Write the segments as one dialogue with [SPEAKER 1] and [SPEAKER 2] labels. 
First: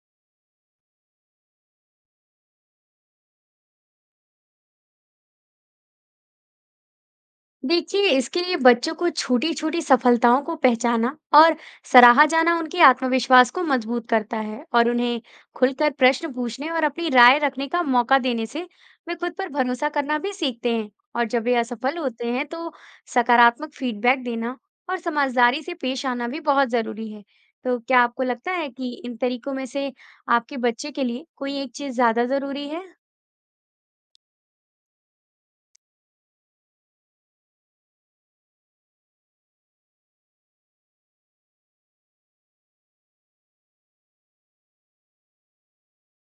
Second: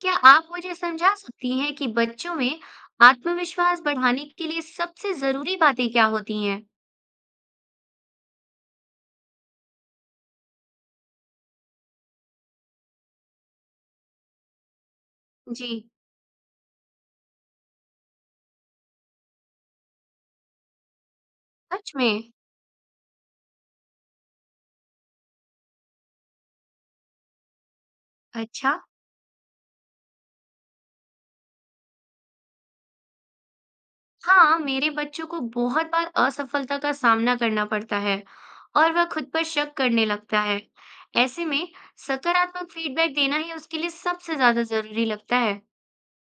[SPEAKER 1] क्या आप मुझे समझा सकती हैं कि बच्चों में आत्मविश्वास बढ़ाने के लिए सबसे जरूरी बातें क्या होती हैं?
[SPEAKER 2] देखिए, इसके लिए बच्चों को छोटी छोटी सफलताओं को पहचाना और सराहा जाना उनके आत्मविश्वास को मजबूत करता है। और उन्हें
[SPEAKER 1] जी।
[SPEAKER 2] खुलकर प्रश्न पूछने और अपनी राय रखने का मौका देने से वे खुद पर भरोसा करना भी सीखते हैं। और जब वे
[SPEAKER 1] सच
[SPEAKER 2] असफल होते
[SPEAKER 1] में?
[SPEAKER 2] हैं तो सकारात्मक फीडबैक देना और समझदारी से पेश आना भी बहुत जरूरी है। तो क्या आपको लगता है
[SPEAKER 1] अच्छा।
[SPEAKER 2] कि इन तरीकों में से आपके बच्चे के लिए कोई एक चीज ज्यादा जरूरी है?
[SPEAKER 1] हाँ, मेरे बच्चों को बहुत बार असफलता का सामना करना पड़ता है और वह खुद पर शक करने लगता है। ऐसे में सकारात्मक फीडबैक देना ही उसके लिए सबसे ज्यादा जरूरी लगता है।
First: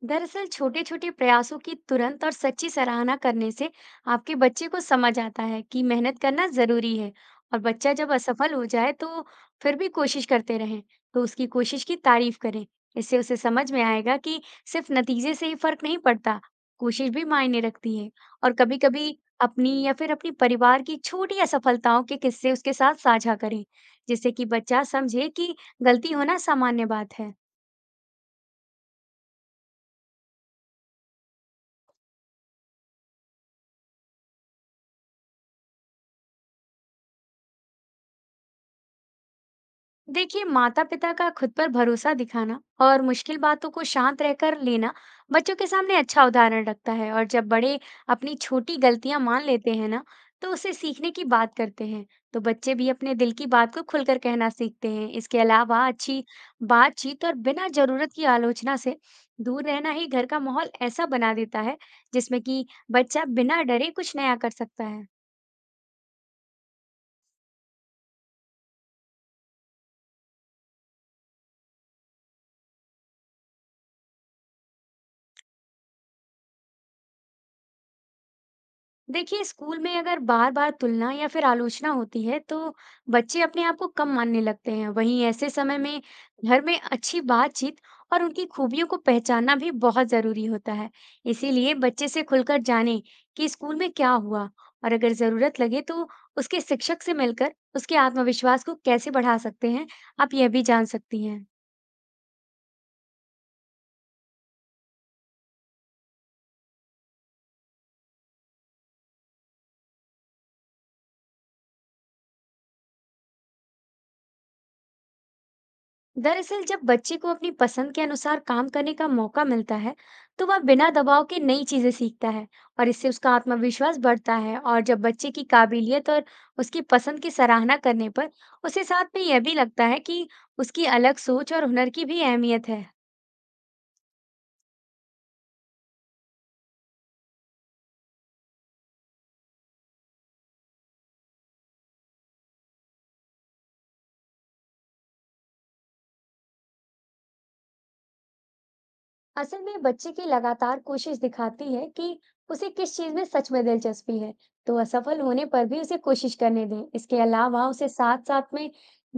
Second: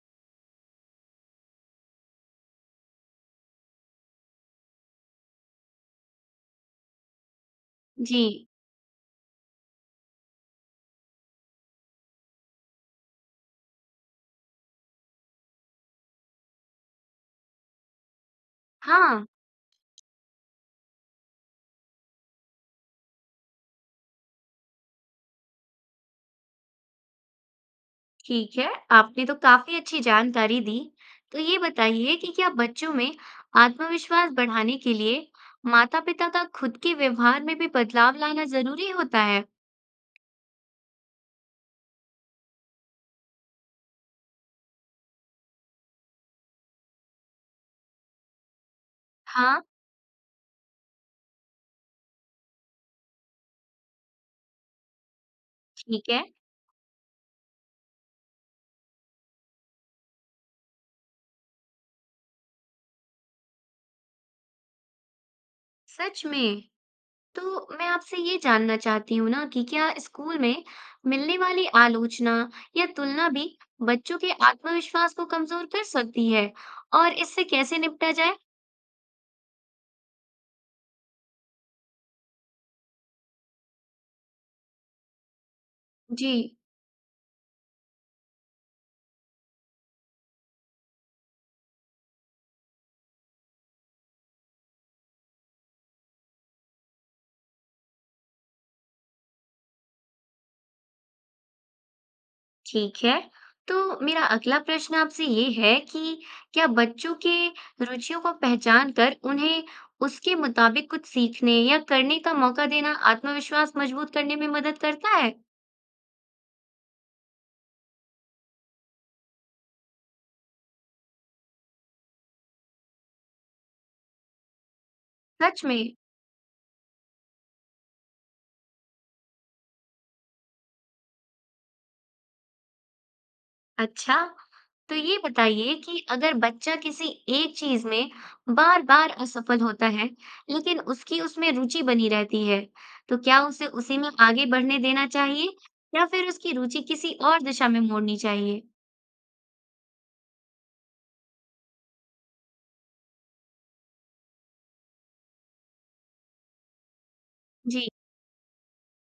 [SPEAKER 2] दरअसल छोटे छोटे प्रयासों की तुरंत और सच्ची सराहना करने से आपके बच्चे को समझ आता है कि मेहनत करना जरूरी है। और बच्चा जब
[SPEAKER 1] जी
[SPEAKER 2] असफल हो जाए तो फिर भी कोशिश करते रहें, तो उसकी कोशिश की तारीफ करें। इससे उसे समझ में आएगा कि सिर्फ नतीजे से ही फर्क नहीं पड़ता, कोशिश भी मायने रखती है। और कभी कभी
[SPEAKER 1] हाँ।
[SPEAKER 2] अपनी या फिर अपनी परिवार की छोटी असफलताओं के किस्से उसके साथ साझा करें, जिससे कि बच्चा समझे कि गलती होना सामान्य बात है।
[SPEAKER 1] ठीक है। आपने तो काफी अच्छी जानकारी दी। तो ये बताइए कि क्या बच्चों में आत्मविश्वास बढ़ाने के लिए माता-पिता का खुद के व्यवहार में भी बदलाव लाना जरूरी होता है?
[SPEAKER 2] देखिए, माता-पिता का खुद पर भरोसा दिखाना और मुश्किल बातों को शांत रहकर लेना बच्चों के सामने अच्छा उदाहरण रखता है। और जब बड़े अपनी छोटी गलतियां मान
[SPEAKER 1] हाँ।
[SPEAKER 2] लेते हैं ना तो उसे सीखने की बात करते हैं, तो बच्चे भी अपने दिल की बात को खुलकर कहना सीखते हैं। इसके अलावा
[SPEAKER 1] ठीक है।
[SPEAKER 2] अच्छी बातचीत और बिना जरूरत की आलोचना से दूर रहना ही घर का माहौल ऐसा बना देता है जिसमें कि बच्चा बिना डरे कुछ नया कर सकता है।
[SPEAKER 1] सच में। तो मैं आपसे ये जानना चाहती हूँ ना कि क्या स्कूल में मिलने वाली आलोचना या तुलना भी बच्चों के आत्मविश्वास को कमजोर कर सकती है और इससे कैसे निपटा जाए?
[SPEAKER 2] देखिए, स्कूल में अगर बार बार तुलना या फिर आलोचना होती है तो बच्चे अपने आप को कम मानने लगते हैं। वहीं ऐसे समय में
[SPEAKER 1] जी।
[SPEAKER 2] घर में अच्छी बातचीत और उनकी खूबियों को पहचानना भी बहुत जरूरी होता है। इसीलिए बच्चे से खुलकर जाने कि स्कूल में क्या हुआ। और अगर जरूरत लगे तो उसके शिक्षक से मिलकर उसके आत्मविश्वास को कैसे बढ़ा सकते हैं, आप यह भी जान सकती हैं।
[SPEAKER 1] ठीक है। तो मेरा अगला प्रश्न आपसे ये है कि क्या बच्चों के रुचियों को पहचान कर उन्हें उसके मुताबिक कुछ सीखने या करने का मौका देना आत्मविश्वास मजबूत करने में मदद करता है?
[SPEAKER 2] दरअसल जब बच्चे को अपनी पसंद के अनुसार काम करने का मौका मिलता है, तो वह बिना दबाव के नई चीजें सीखता है और इससे उसका आत्मविश्वास बढ़ता है। और जब बच्चे की
[SPEAKER 1] सच में?
[SPEAKER 2] काबिलियत और उसकी पसंद की सराहना करने पर उसे साथ में यह भी लगता है कि उसकी अलग सोच और हुनर की भी अहमियत है।
[SPEAKER 1] अच्छा, तो ये बताइए कि अगर बच्चा किसी एक चीज में बार-बार असफल होता है, लेकिन उसकी उसमें रुचि बनी रहती है, तो क्या उसे उसी में आगे बढ़ने देना चाहिए या फिर उसकी रुचि किसी और दिशा में मोड़नी चाहिए?
[SPEAKER 2] असल में बच्चे की लगातार कोशिश दिखाती है कि उसे किस चीज में सच में दिलचस्पी है, तो असफल होने पर भी उसे कोशिश करने दें। इसके अलावा
[SPEAKER 1] जी।
[SPEAKER 2] उसे साथ साथ में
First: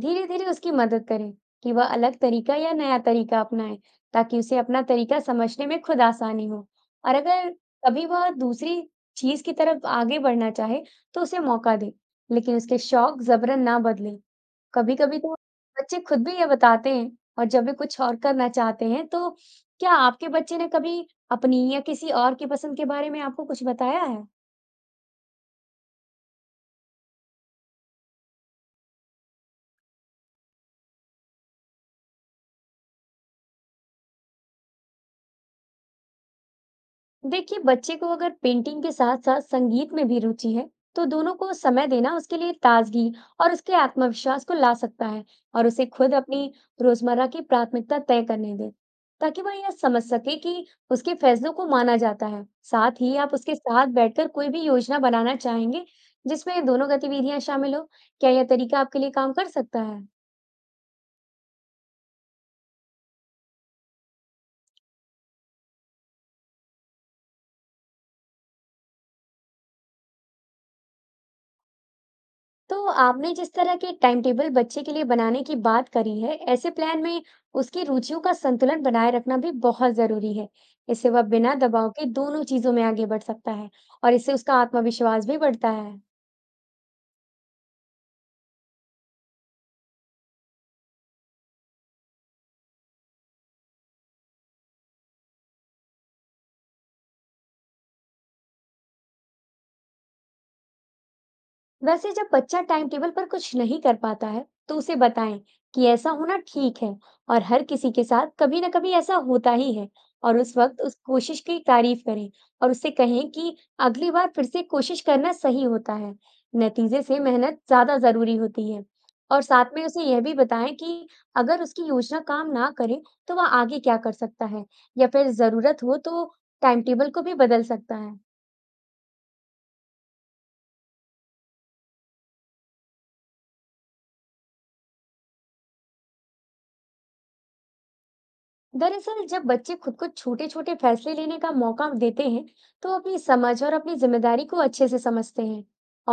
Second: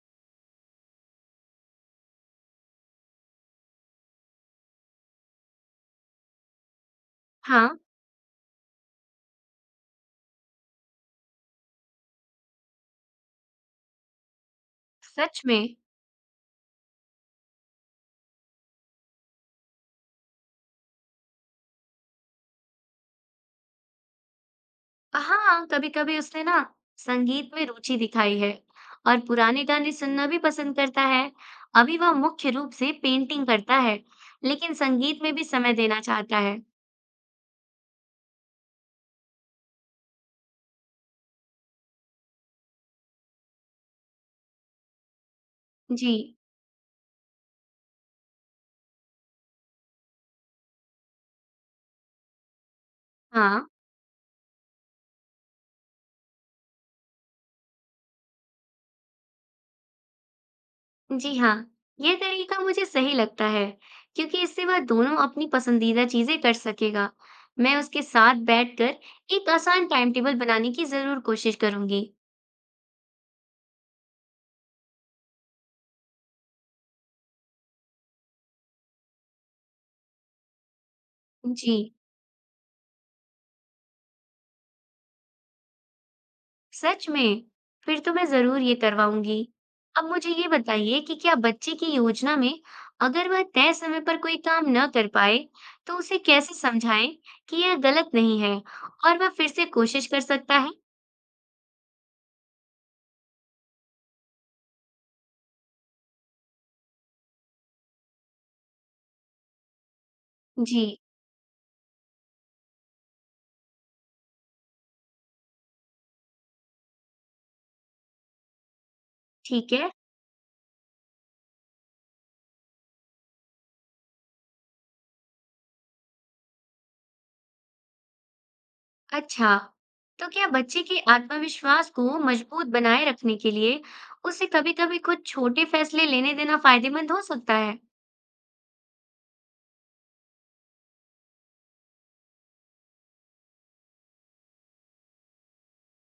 [SPEAKER 2] धीरे धीरे उसकी मदद करें कि वह अलग तरीका या नया तरीका अपनाए, ताकि उसे अपना तरीका समझने में खुद आसानी हो। और अगर
[SPEAKER 1] हाँ।
[SPEAKER 2] कभी वह दूसरी चीज की तरफ आगे बढ़ना चाहे तो उसे मौका दें, लेकिन उसके शौक जबरन ना बदलें। कभी कभी तो
[SPEAKER 1] सच में।
[SPEAKER 2] बच्चे खुद भी ये बताते हैं। और जब वे कुछ और करना चाहते हैं तो क्या आपके बच्चे ने कभी अपनी या किसी और की पसंद के बारे में आपको कुछ बताया है?
[SPEAKER 1] हाँ, कभी-कभी उसने ना संगीत में रुचि दिखाई है और पुराने गाने सुनना भी पसंद करता है। अभी वह मुख्य रूप से पेंटिंग करता है लेकिन संगीत में भी समय देना चाहता है।
[SPEAKER 2] देखिए, बच्चे को अगर पेंटिंग के साथ-साथ संगीत में भी रुचि है, तो दोनों को समय देना उसके लिए ताजगी और उसके आत्मविश्वास को ला सकता है। और उसे
[SPEAKER 1] जी।
[SPEAKER 2] खुद अपनी रोजमर्रा की प्राथमिकता तय करने दें, ताकि वह यह समझ सके कि उसके फैसलों को माना जाता है। साथ ही आप उसके
[SPEAKER 1] हाँ।
[SPEAKER 2] साथ बैठकर कोई भी योजना बनाना चाहेंगे, जिसमें दोनों गतिविधियां शामिल हो। क्या यह तरीका आपके लिए काम कर सकता है?
[SPEAKER 1] जी हाँ, यह तरीका मुझे सही लगता है क्योंकि इससे वह दोनों अपनी पसंदीदा चीजें कर सकेगा। मैं उसके साथ बैठकर एक आसान टाइम टेबल बनाने की जरूर कोशिश करूंगी।
[SPEAKER 2] तो आपने जिस तरह के टाइम टेबल बच्चे के लिए बनाने की बात करी है, ऐसे प्लान में उसकी रुचियों का संतुलन बनाए रखना भी बहुत जरूरी है। इससे वह बिना
[SPEAKER 1] जी।
[SPEAKER 2] दबाव के दोनों चीजों में आगे बढ़ सकता है और इससे उसका आत्मविश्वास भी बढ़ता है।
[SPEAKER 1] सच में? फिर तो मैं ज़रूर ये करवाऊँगी। अब मुझे ये बताइए कि क्या बच्चे की योजना में अगर वह तय समय पर कोई काम न कर पाए, तो उसे कैसे समझाएँ कि यह गलत नहीं है और वह फिर से कोशिश कर सकता है?
[SPEAKER 2] वैसे जब बच्चा टाइम टेबल पर कुछ नहीं कर पाता है, तो उसे बताएं कि ऐसा होना ठीक है और हर किसी के साथ कभी ना कभी ऐसा होता ही है। और उस वक्त उस
[SPEAKER 1] जी।
[SPEAKER 2] कोशिश की तारीफ करें और उससे कहें कि अगली बार फिर से कोशिश करना सही होता है। नतीजे से मेहनत ज्यादा जरूरी होती है। और साथ
[SPEAKER 1] ठीक
[SPEAKER 2] में
[SPEAKER 1] है।
[SPEAKER 2] उसे यह भी बताएं कि अगर उसकी योजना काम ना करे तो वह आगे क्या कर सकता है, या फिर जरूरत हो तो टाइम टेबल को भी बदल सकता है।
[SPEAKER 1] अच्छा, तो क्या बच्चे के आत्मविश्वास को मजबूत बनाए रखने के लिए उसे कभी-कभी कुछ छोटे फैसले लेने देना फ़ायदेमंद हो सकता है?
[SPEAKER 2] दरअसल जब बच्चे खुद को छोटे छोटे फैसले लेने का मौका देते हैं तो अपनी समझ और अपनी जिम्मेदारी को अच्छे से समझते हैं।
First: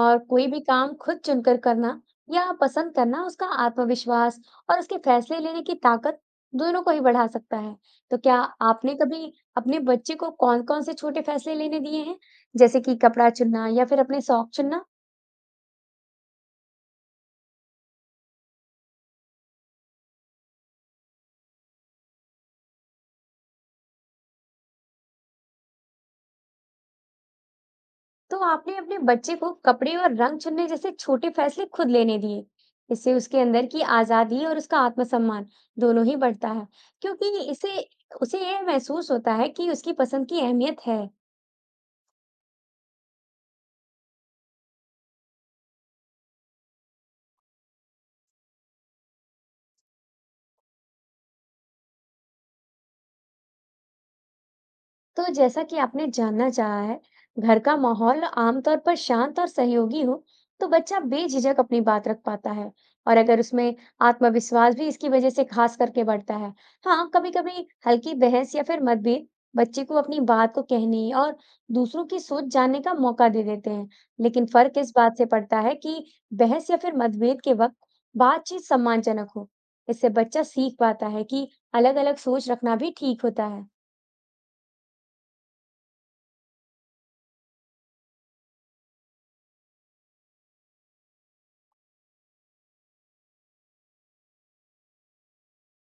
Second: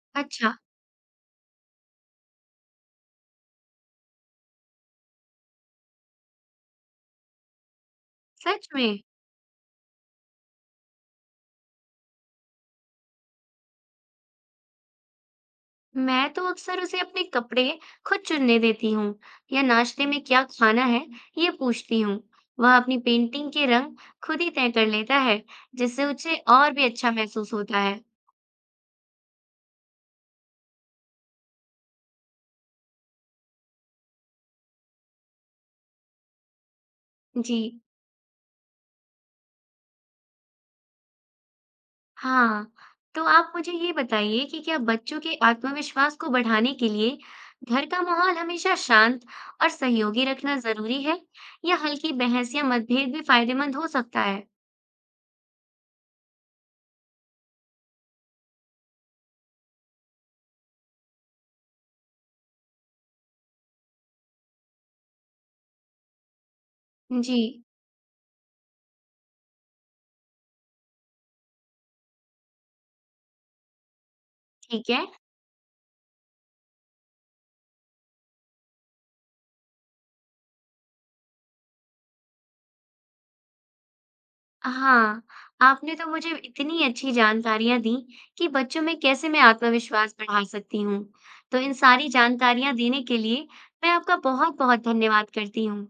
[SPEAKER 2] और कोई
[SPEAKER 1] अच्छा।
[SPEAKER 2] भी काम खुद चुनकर करना या पसंद करना उसका आत्मविश्वास और उसके फैसले लेने की ताकत दोनों को ही बढ़ा सकता है। तो क्या
[SPEAKER 1] सच
[SPEAKER 2] आपने
[SPEAKER 1] में?
[SPEAKER 2] कभी अपने बच्चे को कौन कौन से छोटे फैसले लेने दिए हैं, जैसे कि कपड़ा चुनना या फिर अपने शौक चुनना?
[SPEAKER 1] मैं तो अक्सर उसे अपने कपड़े खुद चुनने देती हूँ या नाश्ते में क्या खाना है ये पूछती हूँ। वह अपनी पेंटिंग के रंग खुद ही तय कर लेता है जिससे उसे और भी अच्छा महसूस होता है।
[SPEAKER 2] तो आपने अपने बच्चे को कपड़े और रंग चुनने जैसे छोटे फैसले खुद लेने दिए। इससे उसके अंदर की आजादी और उसका आत्मसम्मान दोनों ही बढ़ता है, क्योंकि
[SPEAKER 1] जी।
[SPEAKER 2] इसे उसे यह महसूस होता है कि उसकी पसंद की अहमियत है।
[SPEAKER 1] हाँ। तो आप मुझे ये बताइए कि क्या बच्चों के आत्मविश्वास को बढ़ाने के लिए घर का माहौल हमेशा शांत और सहयोगी रखना जरूरी है या हल्की बहस या मतभेद भी फायदेमंद हो सकता है?
[SPEAKER 2] तो जैसा कि आपने जानना चाहा है, घर का माहौल आमतौर पर शांत और सहयोगी हो, तो बच्चा बेझिझक अपनी बात रख पाता है। और अगर उसमें आत्मविश्वास भी इसकी वजह से खास करके बढ़ता है। हाँ,
[SPEAKER 1] जी।
[SPEAKER 2] कभी-कभी हल्की बहस या फिर मतभेद बच्चे को अपनी बात को कहने और दूसरों की सोच जानने का मौका दे देते हैं। लेकिन फर्क
[SPEAKER 1] ठीक
[SPEAKER 2] इस
[SPEAKER 1] है।
[SPEAKER 2] बात से पड़ता है कि बहस या फिर मतभेद के वक्त बातचीत सम्मानजनक हो। इससे बच्चा सीख पाता है कि अलग-अलग सोच रखना भी ठीक होता है।
[SPEAKER 1] हाँ, आपने तो मुझे इतनी अच्छी जानकारियाँ दी कि बच्चों में कैसे मैं आत्मविश्वास बढ़ा सकती हूँ। तो इन सारी जानकारियाँ देने के लिए मैं आपका बहुत बहुत धन्यवाद करती हूँ।